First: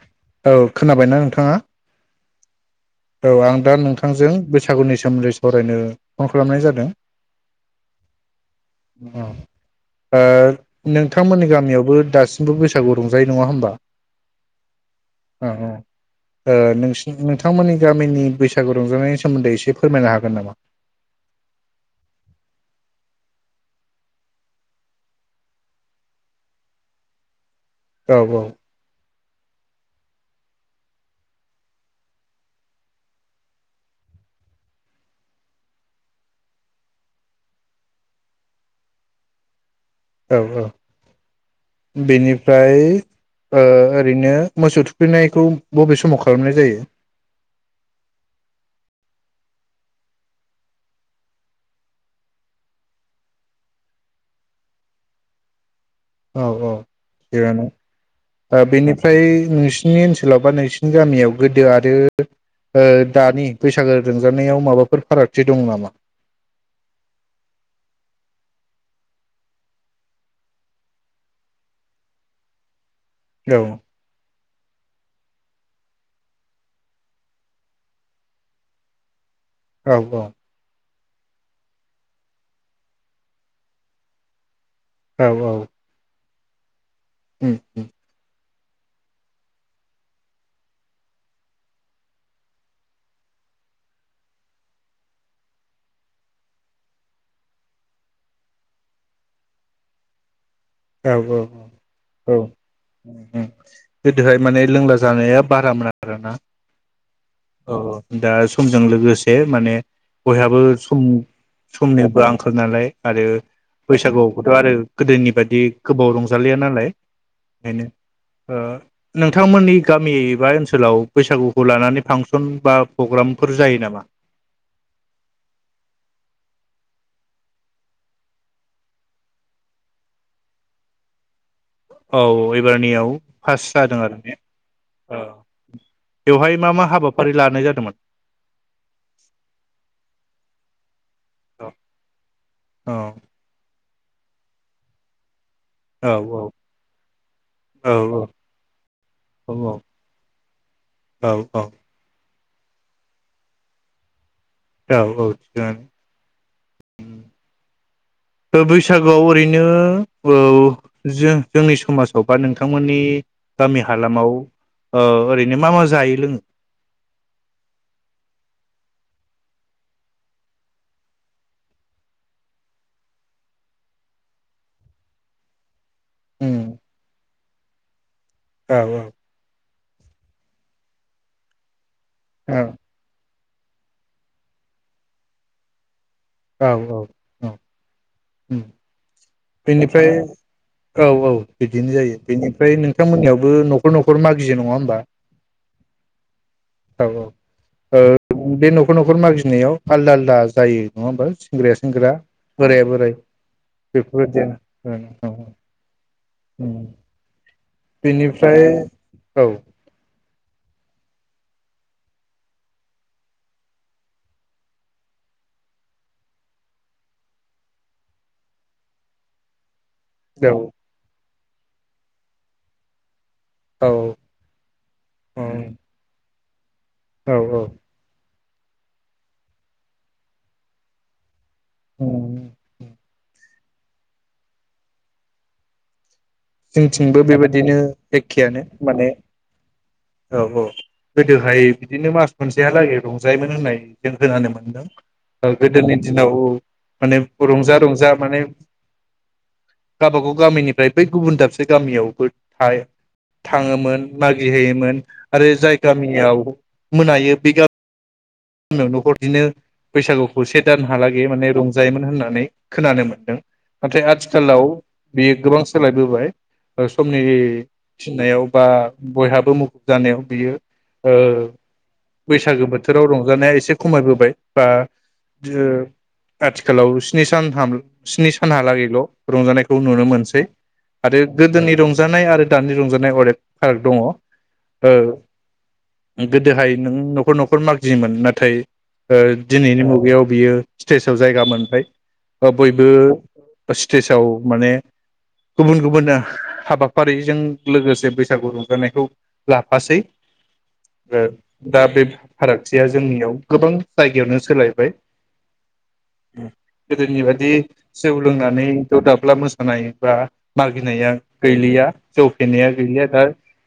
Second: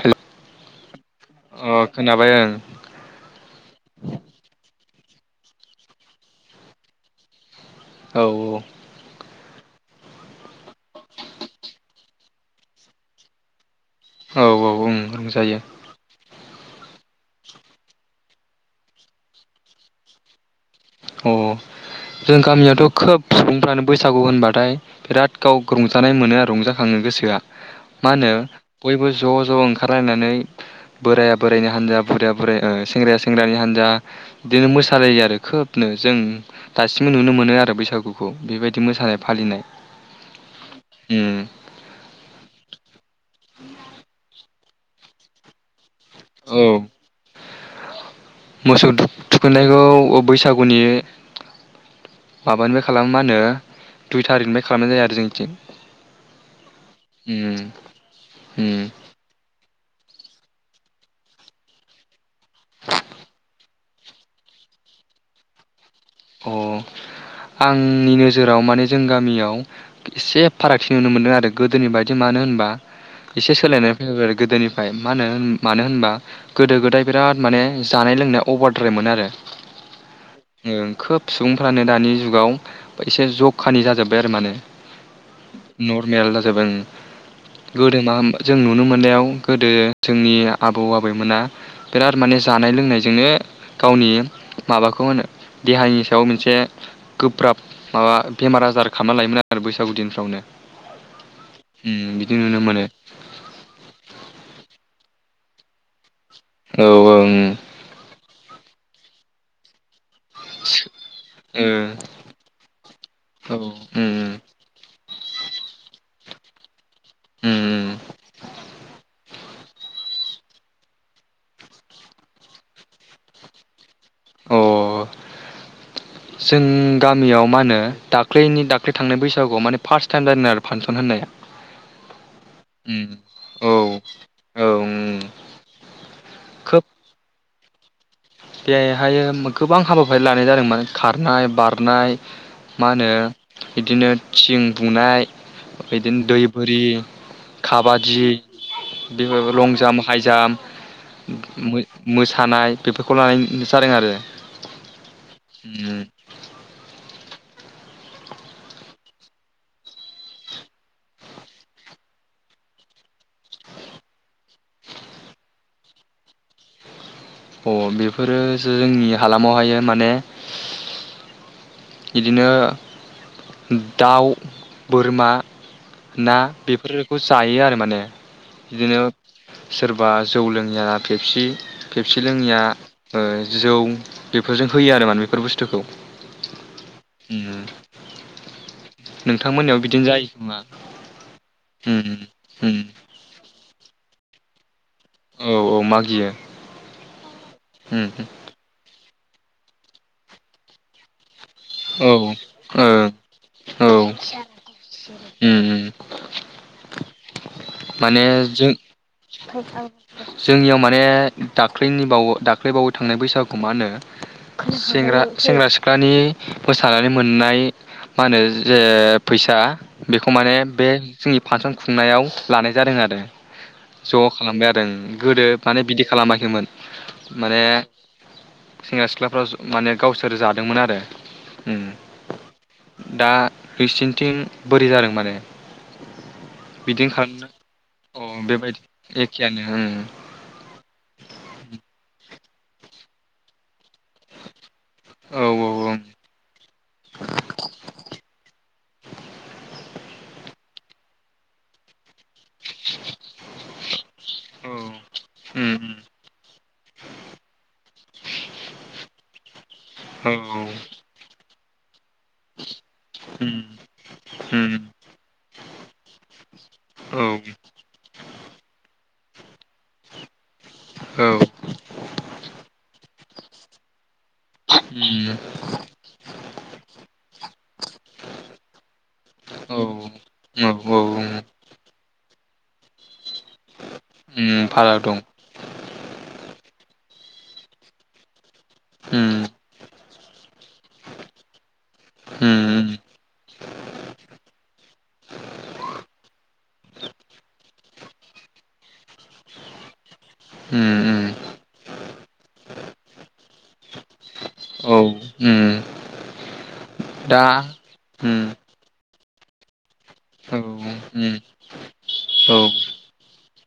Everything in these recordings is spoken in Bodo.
हेल' औ खोनाबायना नोंथाङा? अ [unintelligible] अ औ औ। ओ नोंथांमोननि गामियावबो दासिमबो बैसागु रंजायो नङा होमबा? औ औ ओं रंजायो। ओ नोंसिनि नोंथांमोननि गामिनि बैसागु रंजानायनि सोमोन्दै एसे फोरमायनो हागोन नामा? अ जों गामियावथ खोब सुबुंफ्रानो बैसागु होनबाथाय बिराद गाव रंजानाय मोनो आरो रं मा औ होनो बयबो ज जओंखारलायनानै बोराया बोरायनि हानजा बुरैया बुरै ओ सेंग्राया सेंग्रानि हान्जा बिदिनो मोसालायो आरो खोब नो जों दासिमबो नुनो मोनो आरो बैसागुखौ बेबायदि मोसानाय फालिनाय। औ औ उम [inaudible] बेनिफ्राय ओ ओरैनो मोसौ थुखैनायखौ बबे स औ। थुखैनायखौ ओ बैसागुनि [inaudible] माबानिफ्राय खालामो मा होनो दुइ थारिकनिफ्राय खालामनाय जायो आरो जोंनिथिं। औ औ उम थिगानो ओ उम बेनिफ्राय नोंसि सिनि ओनसोलाव बा नोंसिनि गामियाव गोदो आरो ओ दानि बैसागो रंजानायाव माबाफोर फारागथि दं नामा? अ आंनि नोजोराव माने जों गामियाव एसे फारागथि नुनो मोनदों आरो गोदोनि बायदि मानो होनबा एसे औ सोलायनाय फैबाय आरो गोदोनि फाय माहोनो मानो होनबा गोदो गोदाय बिराद माने जानाय लोंनाया अभारद्राय मोन आरो। औ औ। खोब सुबुंफ्रानो दानि जुगाव एसे जखानि जाजोबबाय आरो माने। औ औ नरमेल दा [unintelligible] उम उम गोदो मा [unintelligible] जों नुनो मोननायाव गोदो जोंनि आबौ आबैमोना बिराद माने जानाय लोंनायजोंनो गावनि माबाखौ होनो देहानि सायाव मोनसे गोब्राब माबा बेमार आजार खालामना लायोमोन आरो बैसागु दिनफ्रावनो औ औ उम औ बिदि नुनो मोनो ओम गोदोहाय माने लोंला जालाया बारामोन आ आरोना औ ओं औ औ दा सम जों लोगोसे माने बयहाबो सम समनिबो आंखाल नालाय आरो ओ औ उम बैसागुआवबोथ आरो गोदोनि दि गोबाव रंजालिया नालाय। उम बेनो ओ नोंथांमोननि गामि बा ओनसोलाव बैसागुखौ लानानै फांसन बा प्रग्रामफोर जायो नामा? अ जों गामियाव मा होनो दाख्लैनि दाख्लै थांनाय बैसागुआव माने फार्स्ट टाइम जादों आरो फांसन होननाया। औ उम एबारनियाव पास औ जादों आरो ने औ उम ओ बेवहाय मा खोब मा हाबाफारि लानाय जादोंमोन? बेहायो गोबां हाबाफारि लानाय जादोंमोन खारनाय बारनाय मा औ होनो बिदिनो थिं बुनाय औ बिदिनो दै बोरि औ काबादि औ बेफोर लं जाम्प हाइजाम्प औ औ म मो मोसा थानाय। बेफोरखौ लानायनैनो जादों आरो। औऔ थिगानो ओ बैसागुआव ओरैनो औ जो जोंनि समाजाव बा नोंथांमोननि गामि हालामाव ओ ओरैनो मा मा जायो लोङो? अ बेफोरो जोंनि हालामावहायो माने बिदिनो दाउ बोरमा ना उम बेफोरोखौ जायो आरो माने। औ बिदिनो सोरबा जौ लोङिया पेफसि पेफसि लोङिया औ ओ जौ बेफोरजों होयो आरो माने बेफोर बुस्थुखौ। औ औ औ। उम उम। नोंथांमोननियाव बिदिनो बेनिफ्राय जायो खोमा औ औ बिदिनो उम जायो बेनिफ्राय उम नोंथां मोननियावबो न'खर न'ख खर मागियो नङा होनबा। औ औ मागियो औ औ ओ उम उम। बे न'खर नखर मागिनायाव आलदा आलदा जायो नङा होनबा सेंग्राया औ सेंग्राा ओं बोराया बोराय। औ बेफोरबायदिनो उम औ औ उम उम उम। माने जों जोंनियाव माने दाख्लैनि बाव दाख्लैबावै थांनाय बैसागु मा होनोग सेंग्रा सेंग्रा सिख्लानि मोसानानै मोननाय मा होनो जे ओ फैसा बेखौ माने बे जोंनि फांसन खुंनायाव। लानाय जादों आरो औ ज खालामबाय आरो उम गोदो माने औ बिदि खालामाखै खैमोन औ औ माने सेंग्रा सिख्लाफ्रा माने गावसोर जादोंमोन आरो ओम दा इसिनथिं बोरै जादों माने बिदिनो जोंंथिंबो बेबाय खालामनो बिदिनो औ एखेयानो बेबायदि माने एखेयानो औ औ गोदोहाय बिदिनो मास मोनसेहालागै रंजायोमोन होननाय जों खोनानो मोनदों ओ गोदोनि ओं दिनाव औ माने रंजा रंजा माने गावबा गाव गामिनि दाय। गुबुन दाबसे गामियावबो। हाय थाङोमोन औ मागिहैयोमोन औ आरो जाय उम गामियाव मोनायो बे गामि नो न'खरनिनो उम औ बैसागुखौ से दानहालागै माने रं जायोमोन होनना। होननानै खोनानो मोनदों उम नाथाय आथिखालाव उम बियो गोबां सोलायबोबाय ओ औ समनि उम थिननायाव बा बयहाबो मुखुब जानायाव बियो औ बैसागो बोथोराव रं लानाया एसे खमायबोबाय दा बियो आथिखालाव स्नि सान स्नि सानहालागैल' रंजानायखौ नुनो मोनसै औ औ आरो उम गोदोनि रंज रंजानाय आरो दानि रंजानाय अनेक फाराग दङ ओम भारायाव दं। गोदोहाय नों न'खर न'खर माग गियोमोन नाथाय ओ उम दिनैनि मुगायाव बियो स्टेजाव जायगा मोनबाय ओ बयबो उम उम स्टेजाव माने गुबुन गुबुन हाबाफारिजों लोगोसे बैसागु रंजानायखौ लाफासै उम ओ दा बे फारागथिया जोंनियाव गोबां जायगायावनो सोलायबाय। औ उम ओम गोदोनि दा बादि जौ उम लोंनानै दौदाब्ला मोसानाय बा औ मागिनाया उम गैलिया जौ औ फेनाया गैलिया दा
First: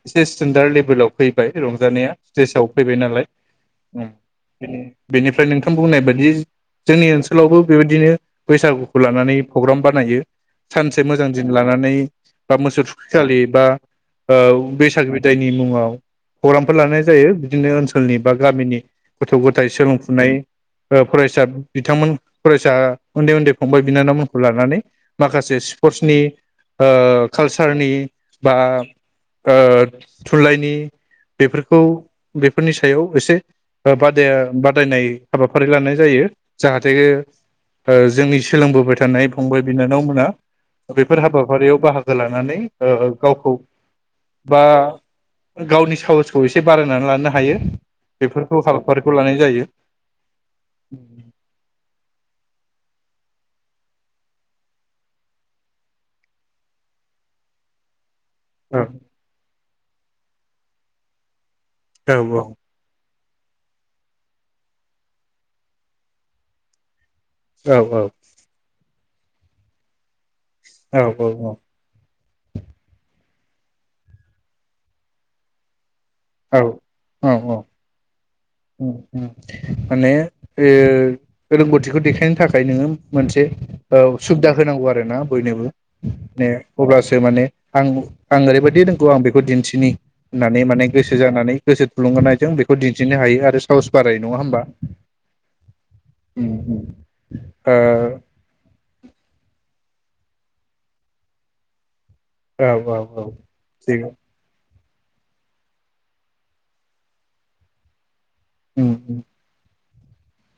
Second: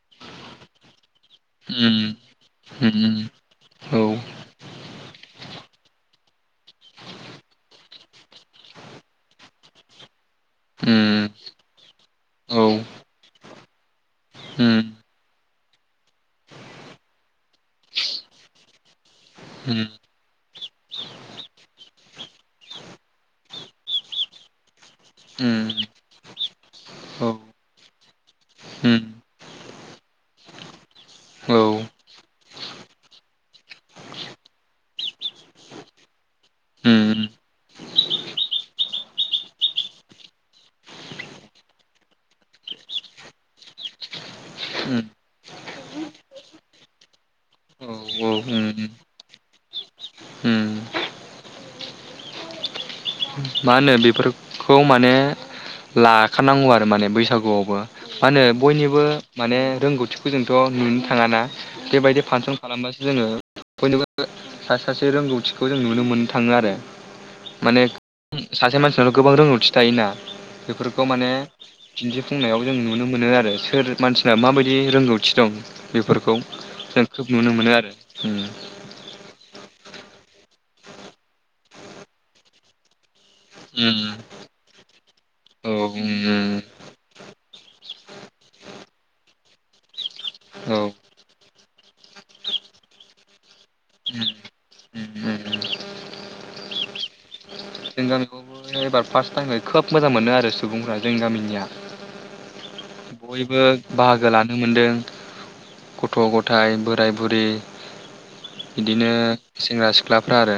एसे स्टेेनडार लेभेलाव फैबाय उम रंजानाया स्टेजाव उम फैबाय नालाय औ उम औ बेनिफ्राय नोंथां बुंनाय बादि जोंनि ओनसोलावबो बेबायदिनो बैसागुखौ लानानै प्रग्राम बानायो उम सानसे मोजां दिन लानानै बा मोसौथुखिखालि बा ओ बैसागु बिदायनि मुङाव प्रग्रामफोर लानाय जायो बिदिनो ओन सोलनि बा गामिनि गथ' गथाय सोलोंफुनाय ओ फरायसा बिथांमोन फरायसा उन्दै उन्दै फंबाय बिनानावमोनखौ लानानै माखासे उम स्परटसनि ओ औ कालसारनि बा उम ओ थुनलाइनि औ बेफोरखौ बे फोरनि सायाव एसे ओ बादाया-बादायनाय हाबाफारि लानाय जायो जाहाथे ओ उम जोंनि सोलोंबोबाय थानाय फंबाय बिनानावमोना बेफोर हाबाफारियाव बाहागो लानानै ओ गावखौ बा उम गावनि साहसखौ एसे बारायनानै लानो हायो औ औ बेफोरखौ उम हाबाफारिखौ लानाय जायो। उम मा होनो बेफोरखौ माने लाखानांगौ आरो माने बैसागुआवबो मा होनो औ बयनिबो माने रोंगौथिखो जोंथ नुनो थाङाना बेबायदि औ फांसन खालामबासो जोङो बयनिबो सा सासे रोंगौथिखौ जों नुनो मोननो थाङो आरो औ माने औ सासे मानसिनथ गोबां रोंगौथि थायोना औ बेफोरखौ माने दिन्थि बुंंनायाव जों नुनो मोनो आरो सोर मानसिना माबायदि रोंगौथि दं। बेफोरखौ औ जों खोब औ नुनो औ मोनो आरो उम माने ओ रोंगौथिखौ देखायनो थाखाय नोङो मोनसे ओ उम सुबिदा होनांगौ आरो आरो ना बयनोबो औ म उम अब्लासो माने आं आं ओरै बायदि रोंगौ आं बेखौ दिन्थिनि होननानै औ माने गोसो जानानै गोसो थुलुंगानायजों बेखौ दिन्थिनो हायो आरो साहस बाराय उम नङा हबा जों उ उ ओ गामिखौबो एबार फार्स्ट टाइमाय खोब मोजां मोनो आरो सुबुंफ्रा जोंनि गामिनिया औ औ बयबो थिग बाहागो लानो मोनदों। गथ-गथाय, बोराय-बुरि, बिदिनो सेंग्रा-सि ख्लाफ्रा आरो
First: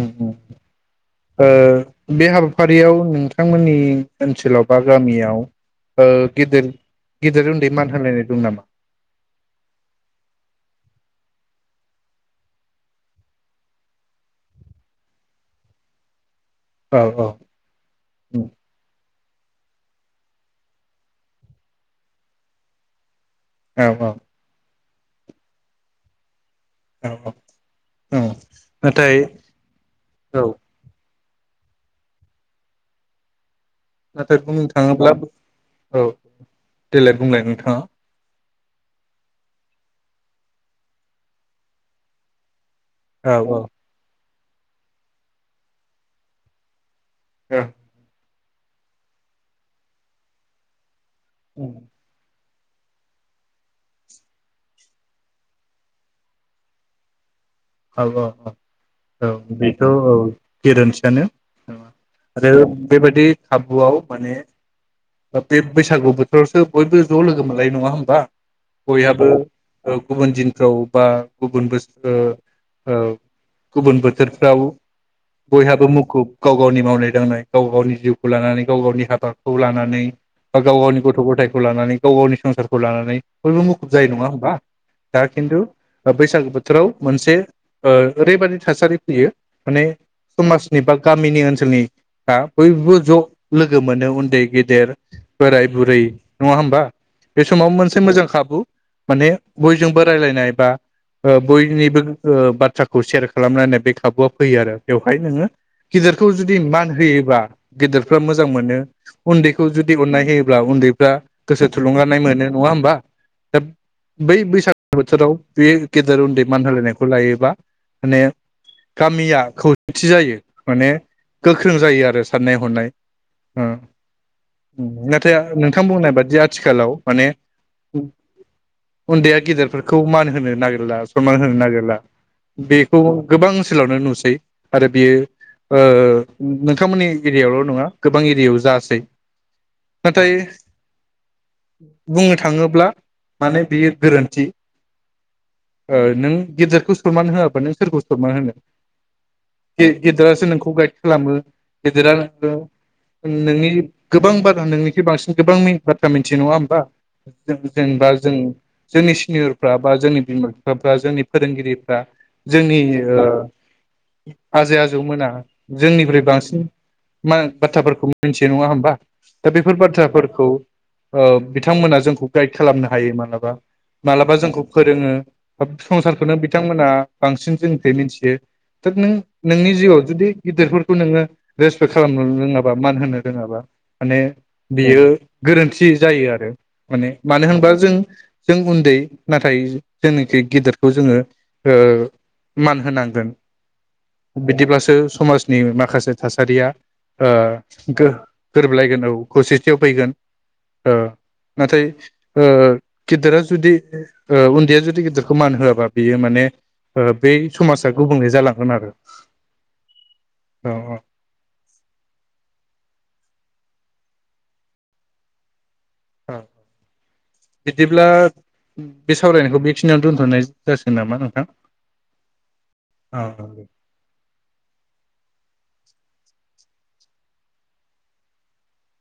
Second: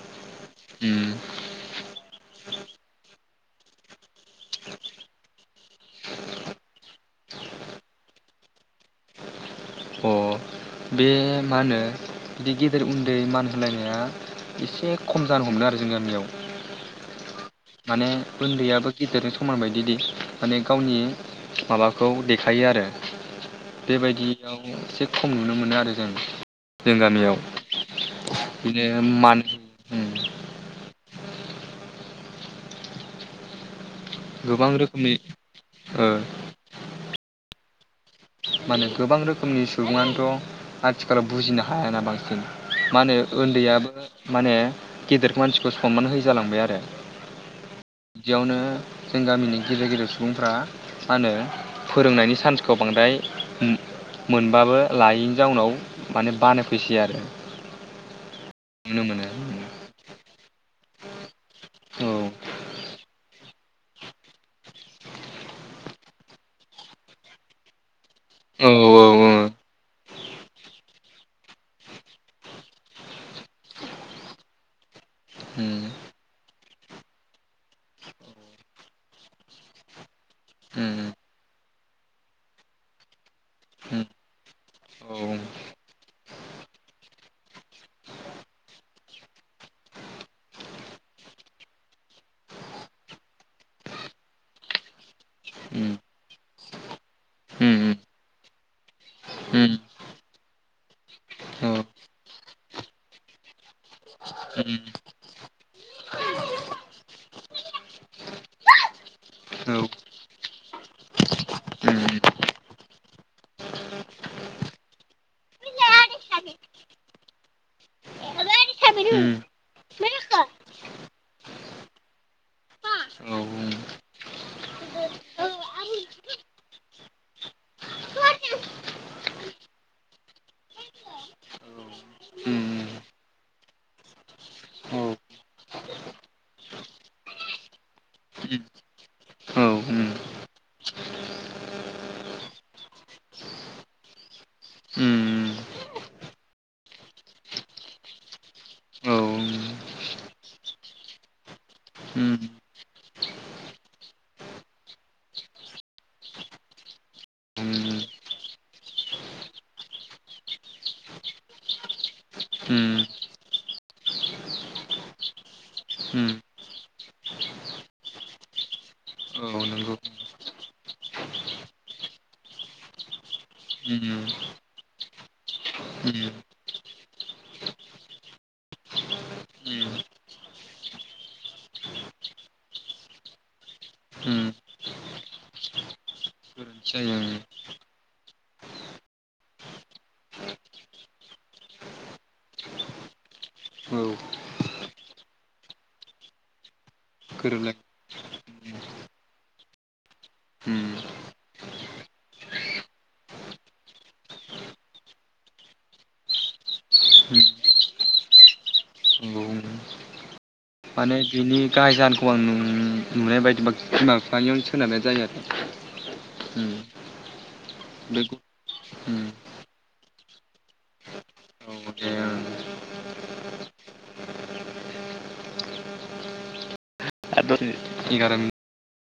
ओम ओम ओ बे हाबाफारियाव नोंथांमोननि ओनसोलाव बा गामियाव ओ गेदेर गेदेर उन्दै मान होलायनाय दं नामा अ बे मा होनो बे गेदेर उन्दै मान होलायनाया एसे खम जानो हमदों आरो जोंनि गामियाव। औ औ माने उन्दैयाबो गिदिरजों समान बायदि दि माने गावनि माबाखौ देखायो आरो औ औ बेबायदियाव एसे खम नुनो मो मोनो आरो जों जों औ गामियाव औ बिदिनो नाथाय मान औ नाथाय बुंनो गोबां थाङोब्ला रोखोमनि औ ओ देलाय बुंलाय नोंथां। हो माने गोबां रोखोमनि सुबुङानोथ आथिखालाव बुजिनो हायाना बांसिन। मा होनो औ उन्दैयाबो माने गेदेर मानसिखौ सनमान होयि जालांबाय आरो ओं बिदियावनो जों गामिनि गिदिर गिदिर सुबुंफ्रा मा होनो औ फोरोंनायनि सान्स खौ बांद्राय मोनबाबो लायैनि जाउनाव माने बानाय फैसै आरो औ औ औ नुनो मोनो औ बेथ औ गेरेन्थि यानो औ आरो बेबादि खाबुआव माने बे बैसागु बोथोरावसो बयबो ज लोगो मोनलायो नङा होमबा औ बयाबो औ ओ गुबुन दिनफ्राव बा गुबुन बोसोर ओ गुबुन बोथोरफ्राव बयहाबो मुखुब गाव गावनि मावनाय दांनाय गाव गावनि जिउखौ लानानै गाव गावनि हाबाखौ लानानै बा गाव उम उम गावनि गथ गथायखौ लानानै गाव गावनि संसारखौ लानानै बयबो मुखुब उम जायो नङा होमबा औ दा खिन्थु बैसागो बोथोराव मोनसे ओ ओरैबादि थासारि फैयो माने समाजनि बा गामिनि ओनसोलनि आ बयबो ज लोगो मोनो उन्दै गेदेर बोराय उम बुरै नङा होमबा बे समाव उम उम मोनसे मोजां खाबु माने बयजोंबो रायलायनाय बा ओ औ बयनि बो ओ बाथ्राखौ सेयार खालामलायनाय बे खाबुआ फैयो आरो उम बेवहाय नोङो गिदेरखौ जुदि मान होयोबा गेदेरफ्रा मोजां मोनो उन्दैखौ जुदि अननाय होयोब्ला उन्दैफ्रा गोसो औ उम थुलुंगानाय मोनो नङा होमबा दा बै बैसागु बोथोराव बे गेदेर उन्दै मान होलायनायखौ लायोबा उम औ उम औ उम औ माने गामिया खौसेथि जायो माने गोख्रों जायो आरो साननाय हनाय ओं नाथाय नोंथां बुंनाय बादि आथिखालाव माने उन्दैया गेदेरफोरखौ मान होनो नागिरला सनमान होनो नागिरला बेखौ गोबां ओनसोलावनो नुसै आरो बेयो ओ नोंथांमोननि एरियायावल नङा गोबां एरियायाव उम जासै नाथाय बुंनो थाङोब्ला माने बेयो गोरोन्थि ओ नों गेदेरखौ सनमान होआबा नों सोरखौ सनमान होनो गे गेदेरासो नोंखौ गाइद खालामो गेदेरा नो नोंनि गोबां बारा नोंनिख्रुइ बांसिन गोबां बाथ्रा मिथियो नङा होमबा जों उम जेनेबा जों जोंनि सिनियरफ्रा बा जोंनि बिमा बिफ फ्रा जोंनि फोरोंगिरिफ्रा जोंनि उम ओ आजै आजौमोना जोंनिफ्राय उम बांसिन मा बाथ्राफोरखौ मोन्थियो नङा होमबा औ दा बेफोर नंगौ बाथ्राफोरखौ ओ बिथांमोना जोंखौ गाइड खालामनो हायो मालाबा उम उम फोरोङो सब उम संसारखौनो बिथांमोना बांसिन जोंनिफ्राय मिथियो दा नों नोंनि जिउआव जुदि गिदिरफोरखौ नोङो रेसपेक्ट खालामनो रोङाबा मान होनो रोङाबा माने उम बियो गोरोन्थि जायो आरो गोरोन्थि जायो माने औ मानो होनबा जों जों उन्दै नाथाय जोंनोखि गिदिरखौ जोङो ओ मान होनांगोन बिदिब्लासो समाजनि माखासे थासारिया ओ गोरोबलाय गो गोरोबलायगोन औ खौसेथियाव फैगोन उम ओ नाथाय ओ गिदिरा जुदि ओ उन्दैया जुदि गिदिर खौ मान होआबा बियो माने बै उम समाजा गुबुंले जालांगोन आरो। नंगौ उम औ माने बिनि गाहाय जाहोनखौ आं नु नुनाय बाय बिमा बिफानियावनो सोनारनाय जायो आरो। ओ उम बिदिब्ला बे बे उम सावरायनायखौ बेखिनियावनो दोनथनाय जासिगोन नामा नोंथां औ दे ओं औ। एगारोमोन।